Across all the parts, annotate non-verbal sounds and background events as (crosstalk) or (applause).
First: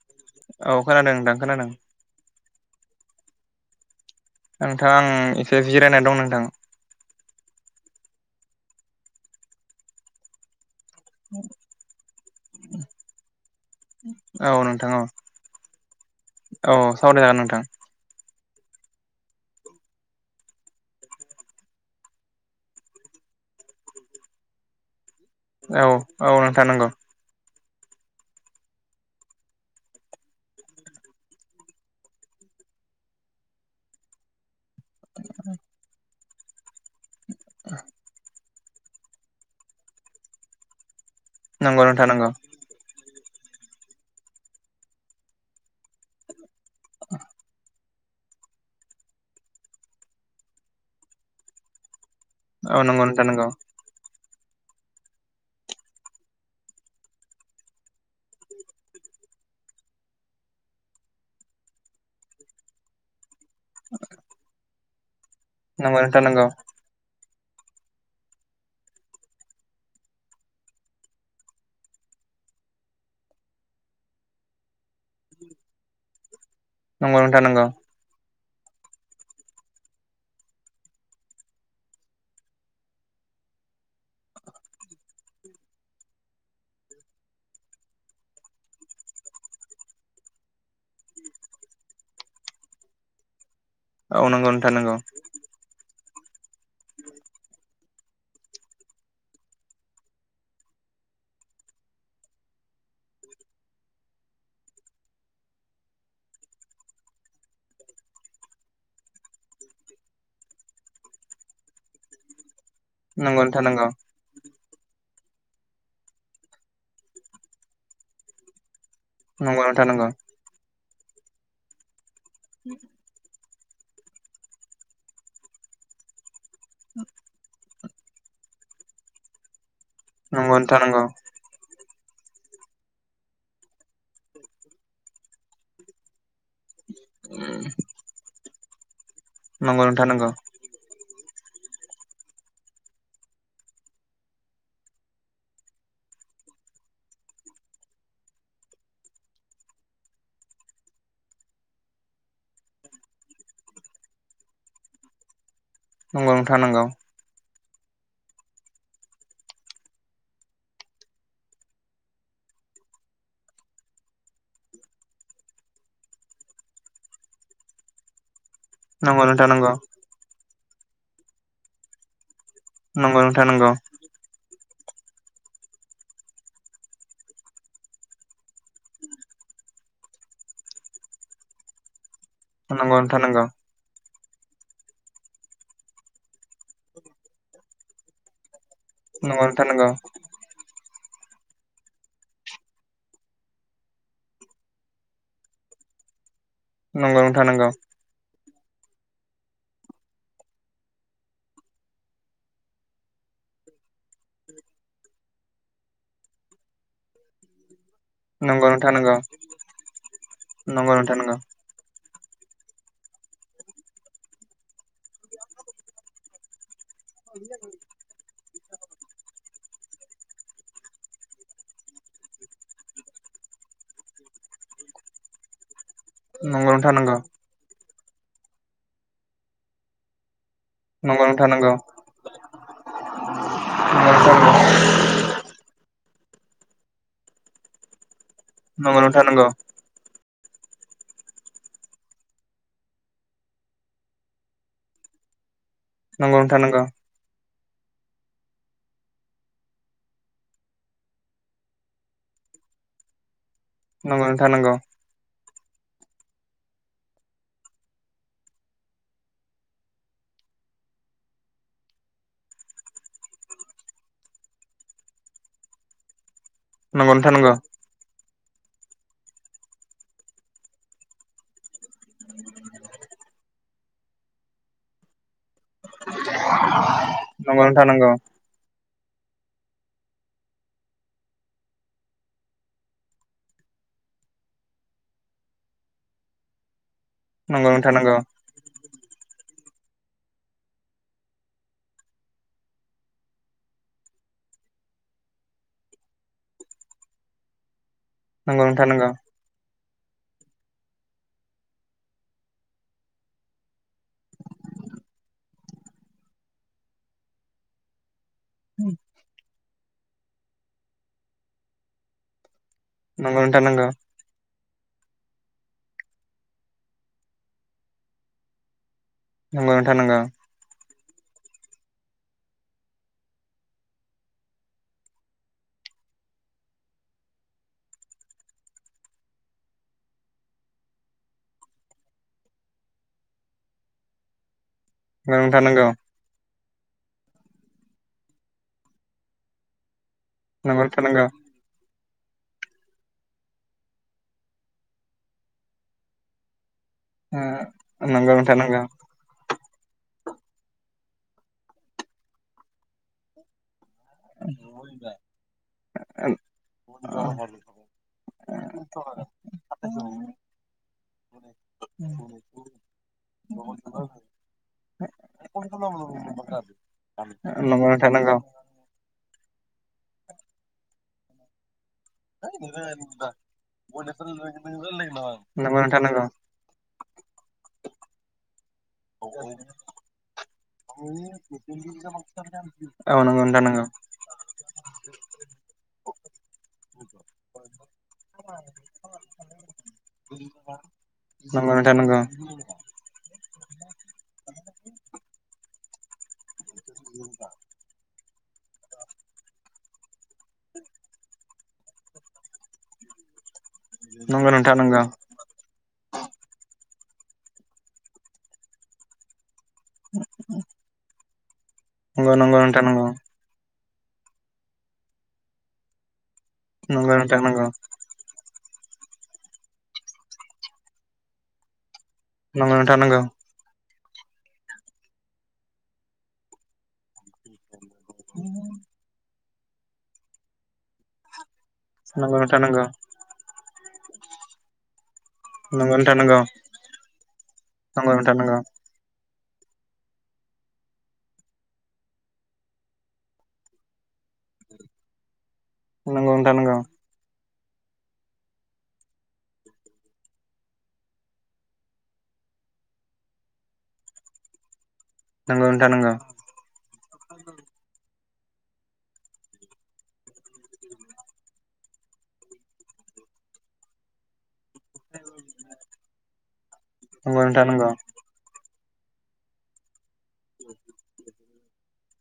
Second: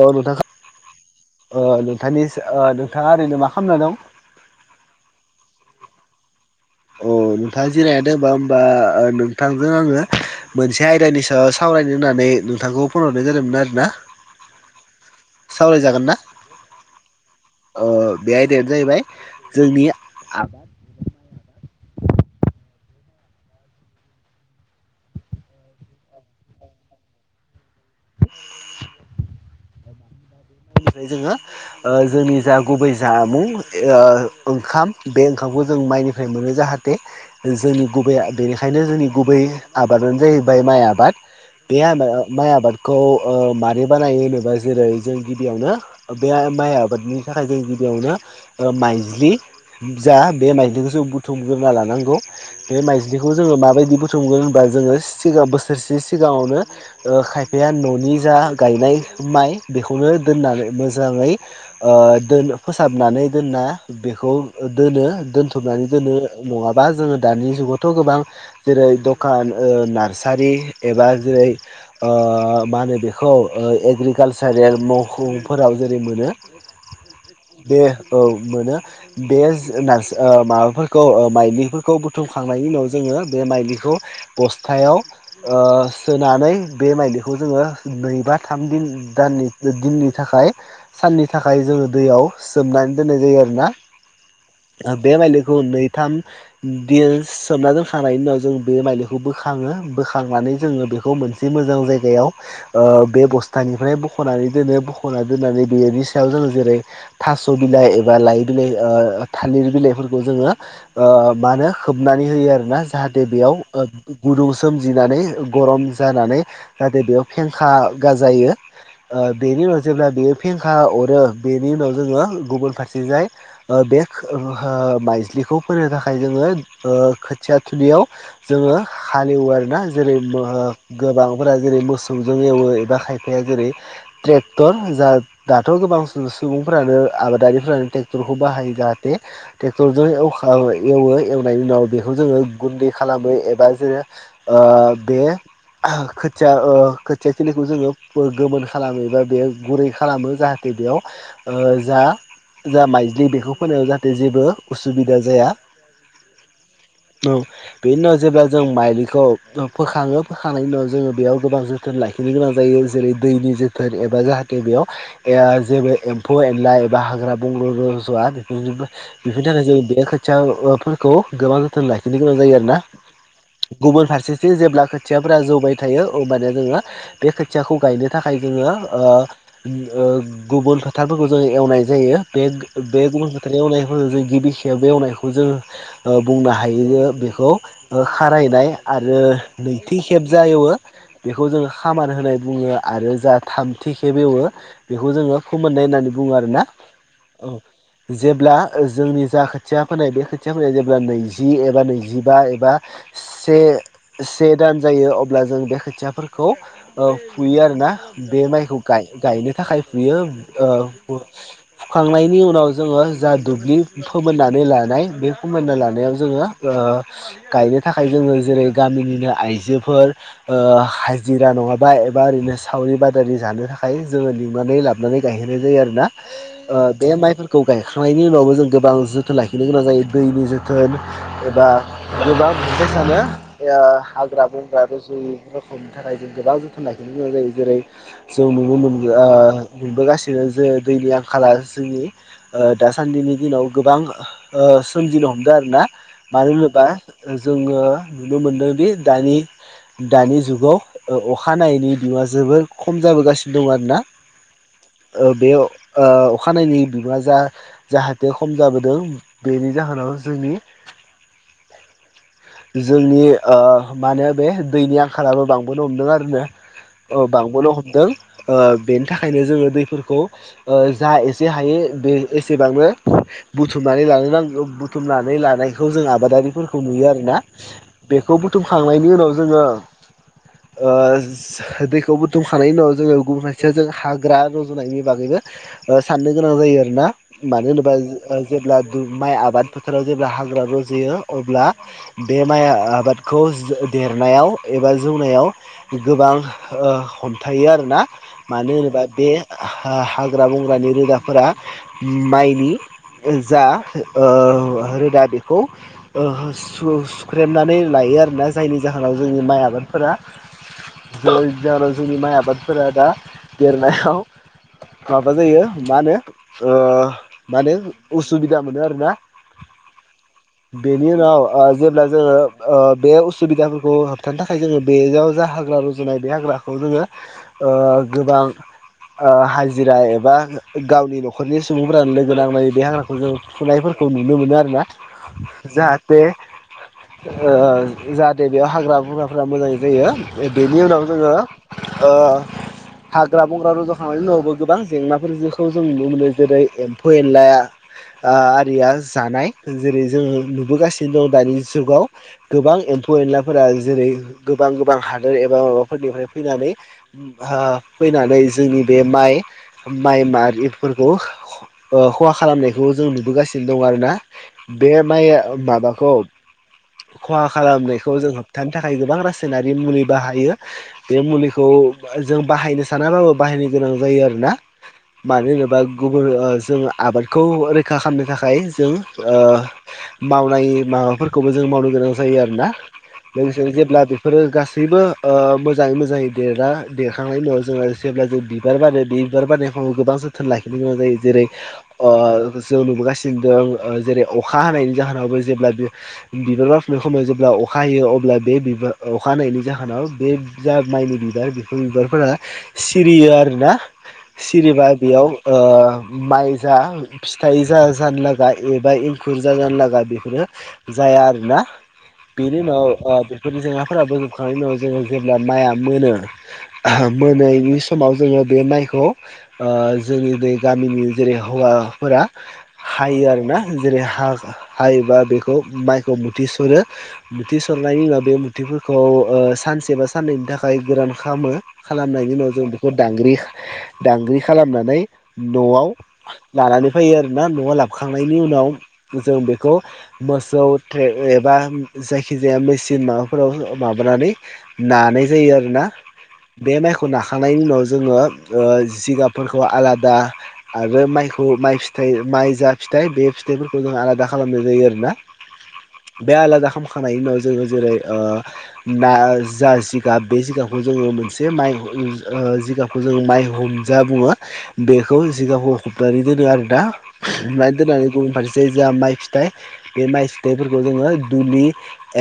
औ नोंथां औ खोनादों नोंथां ओ खोनादों नोंथांनि ओ नोंथाङा ओरैनो मा खालामना दं नोंथां आं एसे जिरायनाय दं नोंथां अ नोंथाङा जिराय द हबा होमबा नोंथांजों आङो मोनसे बे आयदानि सायाव सावरायनो होननानै नोंथांखौ फन हरनाय जादोंमोन आरोना औ नोंथां औ सावराय जागोन ना औ सावरायजागोन नोंथां अ बे आयदायानो जाहैबाय जोंनि आबाद। औ औ नोंथ नांगौ बेनिफ्राय जोङो ओ जोंनि जा गुबै जामुं। ओंखाम बे ओंखामखौ जों माइनिफ्राय मोनो जाहाथे जोंनि गुबैया। बेनिखायनो जोंनि गुबै आबादानो जाहैबाय माइ आबाद बे नंगौ नोंथां नंगौ माइ आबादखौ। ओ मारि बानायो होनोबा जेरै जों गिबियावनो बे माइ आबादनि थाखाय जों गिबियावनो। ओ माइज्लि जा बे माइज्लिखौसो बुथुमग्रोना लानांगौ औ बे नंगौ नोंथां माइज्लिखौ नंगौ जोङो माबायदि बुथ बुथुमगोन होनबा जोङो सिगां बोसोरसे सिगाङावनो ओ खायफाया ननि जा गायनाय माइ बे खौनो दोननानै मोजाङै ओ दोन फोसाबनानै दोनना बेखौ। दोनो दोनथुमनानै नंगौ दोनो नोंथां नंगौ नङाबा जोङो। दानि जुगावथ गोबां जेरै दखान नार्सारि एबा जेरै मा होनो बेखौ ओ एग्रिकालसारेल मावखफोराव जेरै मोनो नंगौ नोंथां नंगौ बे औ मोनो बे नार माबाफोरखौ ओ माइलिफोरखौ बुथुमखांनायनि उनाव जोङो बे बे माइखौ बस्थायाव ओ सोनानै बे माइलिखौ जोङो नैबा। थाम दिन दानि दिननि थाखाय साननि थाखाय जोङो दैयाव सोमनानै दोननाय जायो आरोना औ नंगौ नोंथां आ नंगौ बे माइलखौ नै। थाम दिन सोमना दोनखांनायनि उनाव जों बे माइलिखौ बोखाङो बोखांनानै जोङो बे। बेखौ मोनसे मोजां जायगायाव ओ बे बस्थानिफ्राय। बखनानै दोनो बखना दोननानै बेनि सायाव जोङ जेरै थास बिलाइ एबा ओ लाइ बिलाइ थालिर बिलाइफोरखौ जोङो ओ मा होनो खोबनानै होयो आरोना ज जाहाथे बेयाव ओ गुदुं सोमजिनानै गरम जानानै जाहाथे बेयाव फेंखा गाजायो। ओ नंगौ बेनि उनाव नोंथां नंगौ जेब्ला बेयो फेंखा अरो बेनि उनाव जोङो गुबुन फारसे जाय। ओ बे माइज्लिखौ फोनो थाखाय ओ जोङो खोथिया थुलियाव जोङो हालेवो आरोना जेरै नंगौ नोंथां नंगौ गोबांफोरा जेरै मोसौ जों एवो एबा खायफाया जेरै ट्रेक्टर दाथ गोबां सम सुबुंफ्रानो आबादारिफ्रानो ट्रेक्टरखौ बाहायो। जाहाथे बे नंगौ नोंथां ट्रेक्टरजों नंगौ एवो नायनि उनाव बेखौ जोङो गुन्दै खालामो एबा जों बे खोथिया ओ खोथिया थिलिखौ जोङो गोमोन खालामो एबा बे गुरै खालामो। जाहाथे बेयाव ओ जा जा माइज्लि बेखौ फोनायाव जाहाथे जेबो उसुबिदा जाया। नंगौ नोंथां नंगौ औ बेनि उनाव जेब्ला जों माइलिखौ फोखाङो फोखांनायनि उनाव जोङो बेयाव गोबां जोथोन लाखिनो गोनां जायो। जेरै दैनि जो थोन एबा जाहाथे बेयाव जेबो ए एम्फौ एनला एबा हाग्रा बंग्रा रज'वा नंगौ बेफोरनि नोंथां थाखाय नंगौ जों बे खोथियाफोरखौ गोबां जोथोन लाखिनो गोनां जायो। ना नंगौ नोंथां नंगौ गुबुन फारसेथिं जेब्ला खोथियाफोरा जौबाय थायो। अब्लानिया जोङो बे खोथियाखौ गायनो थाखाय जोङो ओ गुबुन फोथारफोरखौ जोङो एवनाय जायो। बे नंगौ नोंथां गुबुन फोथारफोर एवनायफोरखौ जों गिबि खेब एवनायखौ जोङो बुंनो हायो। बेखौ खारायनाय आरो नंगौ नैथि खेब जायो बेखौ जोङो खामार होनाय बुङो आरो‌। जा थामथिखेब एवो बेखौ जोङो फोमोननाय होननानै बुङो आरो ना नंगौ नोंथां औ नंगौ जेब्ला जोंनि जा खोथिया फोनाय बे खोथिया फोनाया जेब्ला नैजि एबा नैजिबा एबा से से दान जायो अब्ला जों बे खोथियाफोरखौ फुयो आरोना। बे माइखौ नंगौ नोंथां नंगौ नोंथां गाय नंगौ गायनो थाखाय फुयो नंगौ नोंथां नंगौ फुखांनाय नि उनाव जोङो जा दुब्लि फोमोननानै लानाय बे फोमोनना लानायाव जोङो गायनो थाखाय जोङो जेरै गामिनिनो आइजोफोर ओ हाजिरा नङाबा एबा ओरैनो सावरि बादा दारि जानो थाखाय जोङो लिंनानै लाबानै गायहोननाय जायो आरोना नंगौ नोंथां बे नंगौ माइफोरखौ गाय खांनायनि उनावबो जों गोबां जोथोन लाखिनो गोनां जायो। दैनि जोथोन नंगौ नोंथां नंगौ नोंथां एबा नंगौ गोबां (inaudible) सानो हाग्रा बंग्रा रजयि रोखोमनि थाखाय जों गोबां जोथोन लाखिनो गोनां जायो। जेरै जों नुनो मोन नंगौ नोंथां नंगौ नुबोगासिनो जों जे दैनि आंखाला जोंनि ओ दासान्दिनि दिनाव गोबां ओ सोमजिनो हमदों आरोना नंगौ मानो नोंथां नंगौ होनोबा जोङो नुनो मोन्दोंदि दानि दानि जुगाव अखानायैनि बिवा जोबोर खम जाबोगासिनो दं आरोना नंगौ नोंथां नंगौ ओ बे औ अ खानायनि बिबाङा जा जाहाथे खम जाबोदों बेनि जाहोनाव जोंनि (inaudible) जोंनि ओ मानो बे दैनि आंखालाबो बांबोनो हमदों आरोना। नंगौ नोंथां ओ बांबोनो हमदों ओ बेनि थाखायनो जोङो दैफोरखौ जा एसे हायो। बे एसेबांनो बुथुमनानै लानो नांगौ बुथुमनानै लानाय बेखौ जों आबादारिफोरखौ नुयो आरोना नंगौ बेखौ बुथुम खांनायनि उनाव जोङो ओ दै खौ बुथुमखांनायनायनि उनाव जोङो गुबुन फारसेयाव जों हाग्रा रुजुनायनि बागैबो साननो गोनां जायो आरोना। मानो नंगौ नोंथां होनोबा नंगौ जेब्ला माइ आबाद फोथाराव जेब्ला हाग्रा रुजुयो। अब्ला बे माइ आबादखौ देरनायाव एबा जौनायाव गोबां ओ हमथायो आरोना मानो होनोबा बे ओ हाग्रा बंग्रानि रोदाफोरा माइनि जा रोदा ओ बेखौ सुख्रेमनानै लायो आरो। दा जायनि जाहोनाव जोंनि माइ आबादफोरा (inaudible) जाहोनाव जोंनि माइ आबाद फोरा दा नंगौ नोंथां नंगौ देरनायाव माबा जायो मा होनो ओ मा होनो उसुबिदा मोनो आरोना नंगौ नोंथां नंगौ। बेनि उनाव ओ जेब्ला जोङो बे उसुबिदाफोरखौ होबथानो थाखाय जोङो बेयाव जा हाग्रा (unintelligible) रुजुनाय बे हाग्राखौ जोङो ओ गोबां ओ हाजिरा एबा गावनि न'खरनि सुबुंफोरानो लोगो नांनाय बे हाग्राखौ जों फुनायफोर खौ नुनो मोनो आरो ना नंगौ नोंथां नंगौ जाहाथे जाहाथे बेयाव हाग्रा बंग्राफोरा मोजां जायो बेनि नंगौ नोंथां उनाव नंगौ जोङो औ हाग्रा बंग्रा रज' खांनायनि उनावबो गोबां जेंनाफोरखौ जों नुनो मोनो जेरै एम्फौ एनलाया नंगौ नोंथां नंगौ आरिया जानाय जेरै जोंङो नुबोगासिनो दं दानि जुगाव गोबां एम्फौ एनलाफोरा जेरै गोबां गोबां हादोर एबा माबाफोरनिफ्राय फैनानै जोंनि बे माइ माइ मारिफोरखौ ओ खहा खालामनायखौ जों नुबोगासिनो दं आरोना बे माइ माबाखौ खहा नंगौ नोंथां खालामनायखौ जों नंगौ होबथानो थाखाय गोबां रसाइनारि मुलि बाहायो बे मुलिखौ जों बाहायनो सानाबाबो बाहायनो गोनां जायो आरोना मानो नंगौ होनोबा नोंथां नंगौ गुबुन जोंङ आबादखौ रैखा खालामनो थाखाय जों मावनाय माबाफोरखौबो जों मावनो गोनां जायो आरोना लोगोसे जेब्ला बेफोरो गासैबो मोजाङै मोजाङै देरा देखांनायनि उनाव जोङो जेब्ला जों बिबार बारो बे बिबार बारनाय समाव गोबां जोथोन लाखि जायो जेरै नंगौ नोंथां नंगौ नोंथां नंगौ जों नुबोगासिनो द जेरै अखा हानायनि जाहोनावबो जेब्ला बिबार बार फुंनाय समाव जेब्ला अखा हायो अब्ला बेबार अखा हानायायनि जाहोनाव बे जा माइनि बिबार बेफोर बिबारफोरा सिरियो आरोना औ नंगौ नोंथां सिरिबा बेयाव ओ माइ जा फिथाइ जाजानो लागा एबा एंखुर जाजानो लागा बेफोरो जाय जाया आरोना बेनि नंगौ उनाव बेफोरनि जों फोराबोजोबखांनायनि उनाव जोङो जेब्ला माइआ मोनो नंगौ नोंथां नंगौ मोनैनि समाव जोङो बे माइखौ खौ जोंनि बे गामिनि जेरै हौवाफोरा नंगौ नोंथां नंगौ नोंथां नंगौ हायो आरोना जेरै हा हायोबा बेखौ माइखौ मुथि सरो मुथि सरो सरनायनि उनाव बे मुथिफोरखौ सानसे बा साननैनि थाखाय गोरान खालामो नंगौ खालामनायनि उनाव नोंथां जों नंगौ बेखौ दांग्रि दांग्रि खालामनानै न'आव नंगौ नोंथां नंगौ लानानै फैयो आरोना न'आव नंगौ नोंथां लाबोखांनायनि नंगौ उनाव जों बेखौ मोसौ एबा जायखिजाया मेसिन माबाफोराव माबानानै नानै नानाय जायो आरो ना नंगौ नोंथां नंगौ खांनायनि उनाव जोङो जिगाबफोरखौ आलादा आरो माइखौ माइ फिथाइ माइ जा फिथाइ बे फिथाइफोरखौ जों आलादा खालामनाय जायो आरो ना नांगौ नोंथां नंगौ खानाय उनाव जोङो जेरै ना जा जिगाब बे जिगाबखौ जोङो मोनसे माइ जिगाबखौ जोङ माइ हम जा बुङो बेखौ सिगांखौ हबनानै दोनो आरोना मे दोननानै गुबुन फारसे जोंहा माइ फिथाइ बे माइ फिथाइफोरखौ जोङो दुलि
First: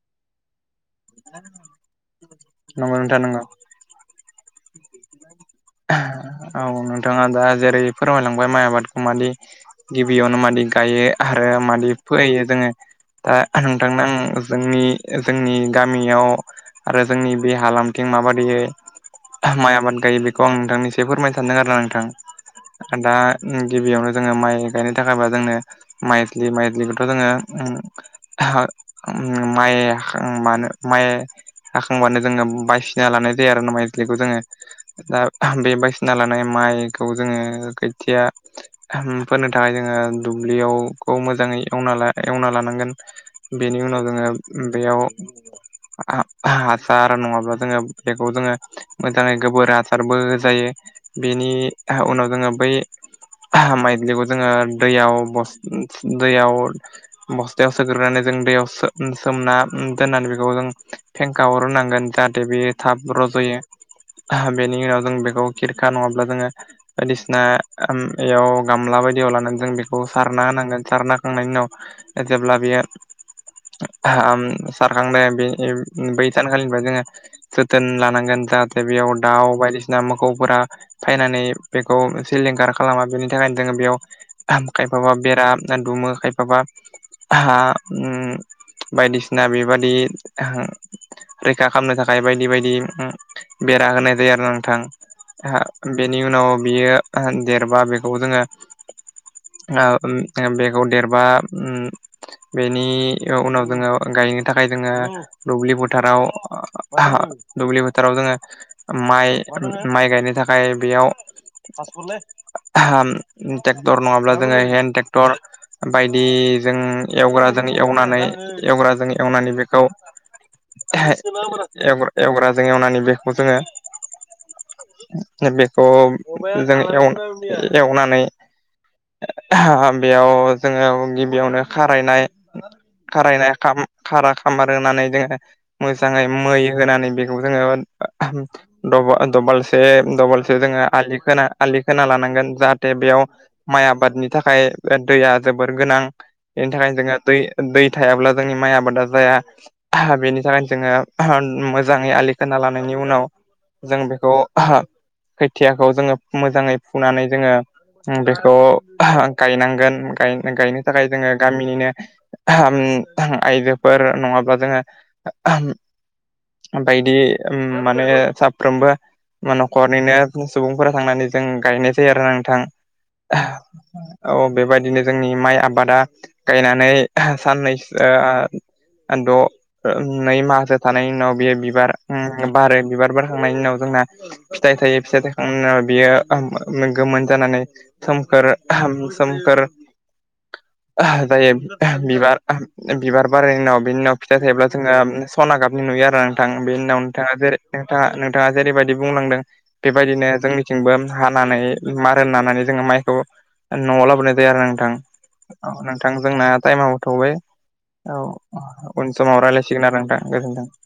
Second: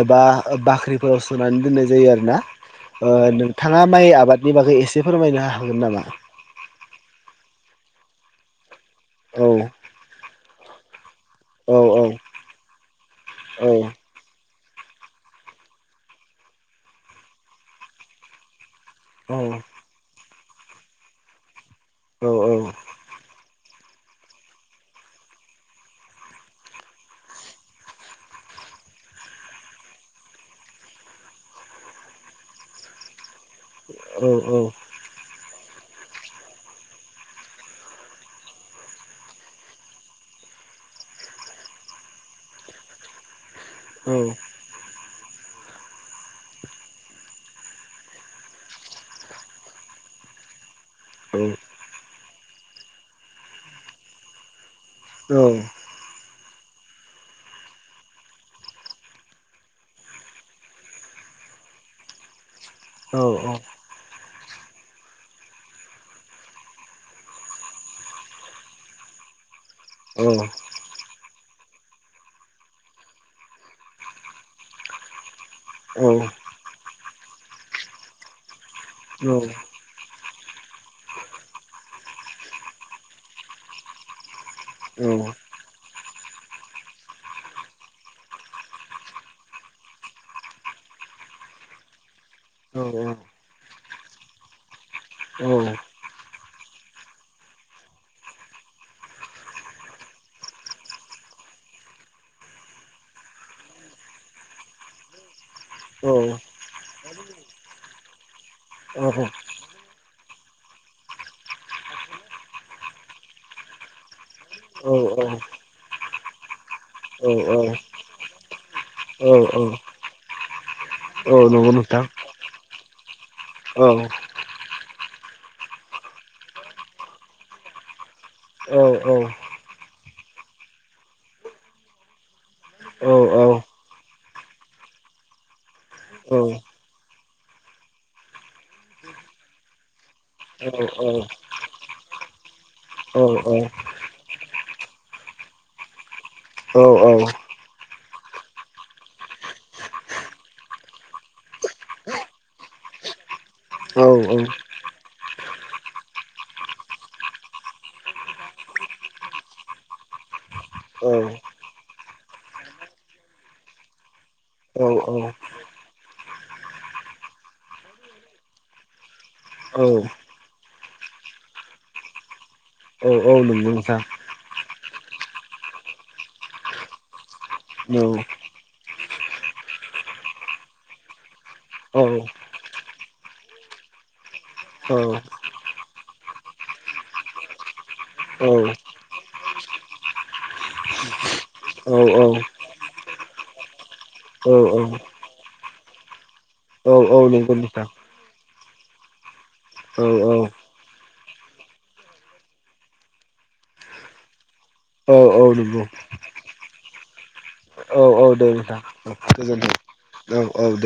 एबा बाख्रि फोराव सोनानै दोननाय जायो आरोना नंगौ नोंथां नंगौ नोंथाङा माइ आबादनि बागै एसे फोरमायनो हागोन नामा औ नोंथाङा दा जेरै फोरमायलांबाय माइ आबादखौ मादे औ गिबियावनो मादि गायो आरो औ मादि औ फोयो जोङो दा औ नोंथांनो आं जोंनि जोंनि गामियाव आरो जोंनि बे हालामथिं माबायदियै औ माइ आबाद गायो बेखौ आं नोंथांनि ए फोरमायनो सानदों आरोना औ नोंथां दा गिबियावनो जोङो माइ गायनो थाखायबा जोंनो माजुलि माइ्जुलिखौथ' जोङो माइ हाखांबानो माइ हाखांबानो जोङो बायसिना लानाय जायो आरो माइजुलिखौ औ जोङो औ दा बे बायदिसिना लानाय माइखौ जोङो खोथिया फोनो थाखाय जोङो दुब्लियावखौ मोजाङै एवना लानांगोन बेनि उनाव जोंङो बेयाव हासार नंङाब्ला जोङो बेखौ जोंङो मोजाङै गोबोर हार हारबो जायो बेनि उनाव जोंङो बै माइलिखौ जोंङो दैयाव दैयाव बस्थायाव सोग्रोनानै जों दैयाव सोमना दोननानै बेखौ जों थेंकायाव रुनांगोन जाहाथे बेयो थाब रज'यो बेनि उनाव जों बेखौ खिरखा नंङाब्ला जोंङो बायदिसिना बेयाव गामला बायदियाव लानानै जों औ सारना होनांगोन सारना खांनायनि उनाव जेब्ला बियो सारखांदों बे औ बै सानखालिनिफ्राय जोंङो जोथोन लानांगोन जाहाथे बेयाव दाउ बायदिसिना मो गौफोरा फैनानै बेखौ सिलिंखार खालामा बेनि थाखायनो जोंङो बेयाव खायफाबा बेरा ना दुमो खायफाबा हा बायदिसिना बेबादि रैखा खालामनो थाखाय थाखाय बायदि बायदि बेरा होनाय जायो आरो नोंथां बेनि उनाव बियो देरबा बेखौ जोंङो बेगखौ देरबा बेनि उनाव जोंङो गायनो थाखाय जोंङो दुब्लिोथाव दुब्लि फोथाराव जोंङो माइ माइ गायनो थाखाय बेयाव नङाब्ला जोंङो हेन्द ट्रेक्टर बायदि जों औ एवग्राजों एवनानै एवग्राजों एवनानै बेखौ औ नंगौ नोंथां एवग्राजों एवनानै बेखौ जोंङो औ बेखौ जों एवनानै औ - औ बेयाव जोंङो गिबियावनो खारायनाय औ खारायनाय खाम खारा खामार होनानै जोंङो मोजांङै औ मै होनानै बेखौ जोंङो दसे दलसे जोंङो औ औ आलि ख आलि खोना लानांगोन जा दे औ बेयाव औ माइ आबादनि थाखाय दैया जोबोर गोनां बेनि थाखायनो जोंङो दै औ दै थायाब्ला जोंनि माइ आबादा जाया बेनि थाखायनो जोंङो मोजाङै आलि खोना लानायनि उनाव जों बेखौ खोथियाखौ जोंङो मोजाङै फुनानै जोंङो बेखौ गायनांगोन गायनो थाखाय जोंङो गामिनिनो आइजोफोर नंङाब्ला औ जोंङो बायदि माने साफ्रोमबो औ न'खरनिनो सुबुंफोरा थांनानै जों गायनाय जायो आरोा नोंथां औ नंगौ नोंथां औ बेबायदिनो जोंनि माइ आबादा गायनानै साननैसो औ द' नै माहासो थानायनि उनाव बेयो बिबार औ बारो बिबार थांनायनि उनाव जोंना फिथाइ थायो औ फिथाइ थाखांनायनि उनाव बियो गोमोन जानानै औ औ सोमखोर सोमखोर (inaudible) जायो औ बिबार बिबार बारनायनि उनाव बिनि उनाव फिथाइ थायोब्ला जोंङो सना गाबनि उनाव आरो नोंथां बेनि औ उनाव औ नोंथांङा नंगौ जेरै नोंथां नोंथांङा जेरैबायदि बुंलांदों औ बेबायदिनो जोंनिथिंबो हानानै मार होननानै जोंङो माइखौ न'आव लाबोनाय जाया आरो नोंथां औ नंगौ नोंथां जोंना टाइमाबोथौबाय औ दे नोंथां उन समाव गोजोनथों रायज्लायसिगोन आरो नोंथां औ गोजोनथों। दे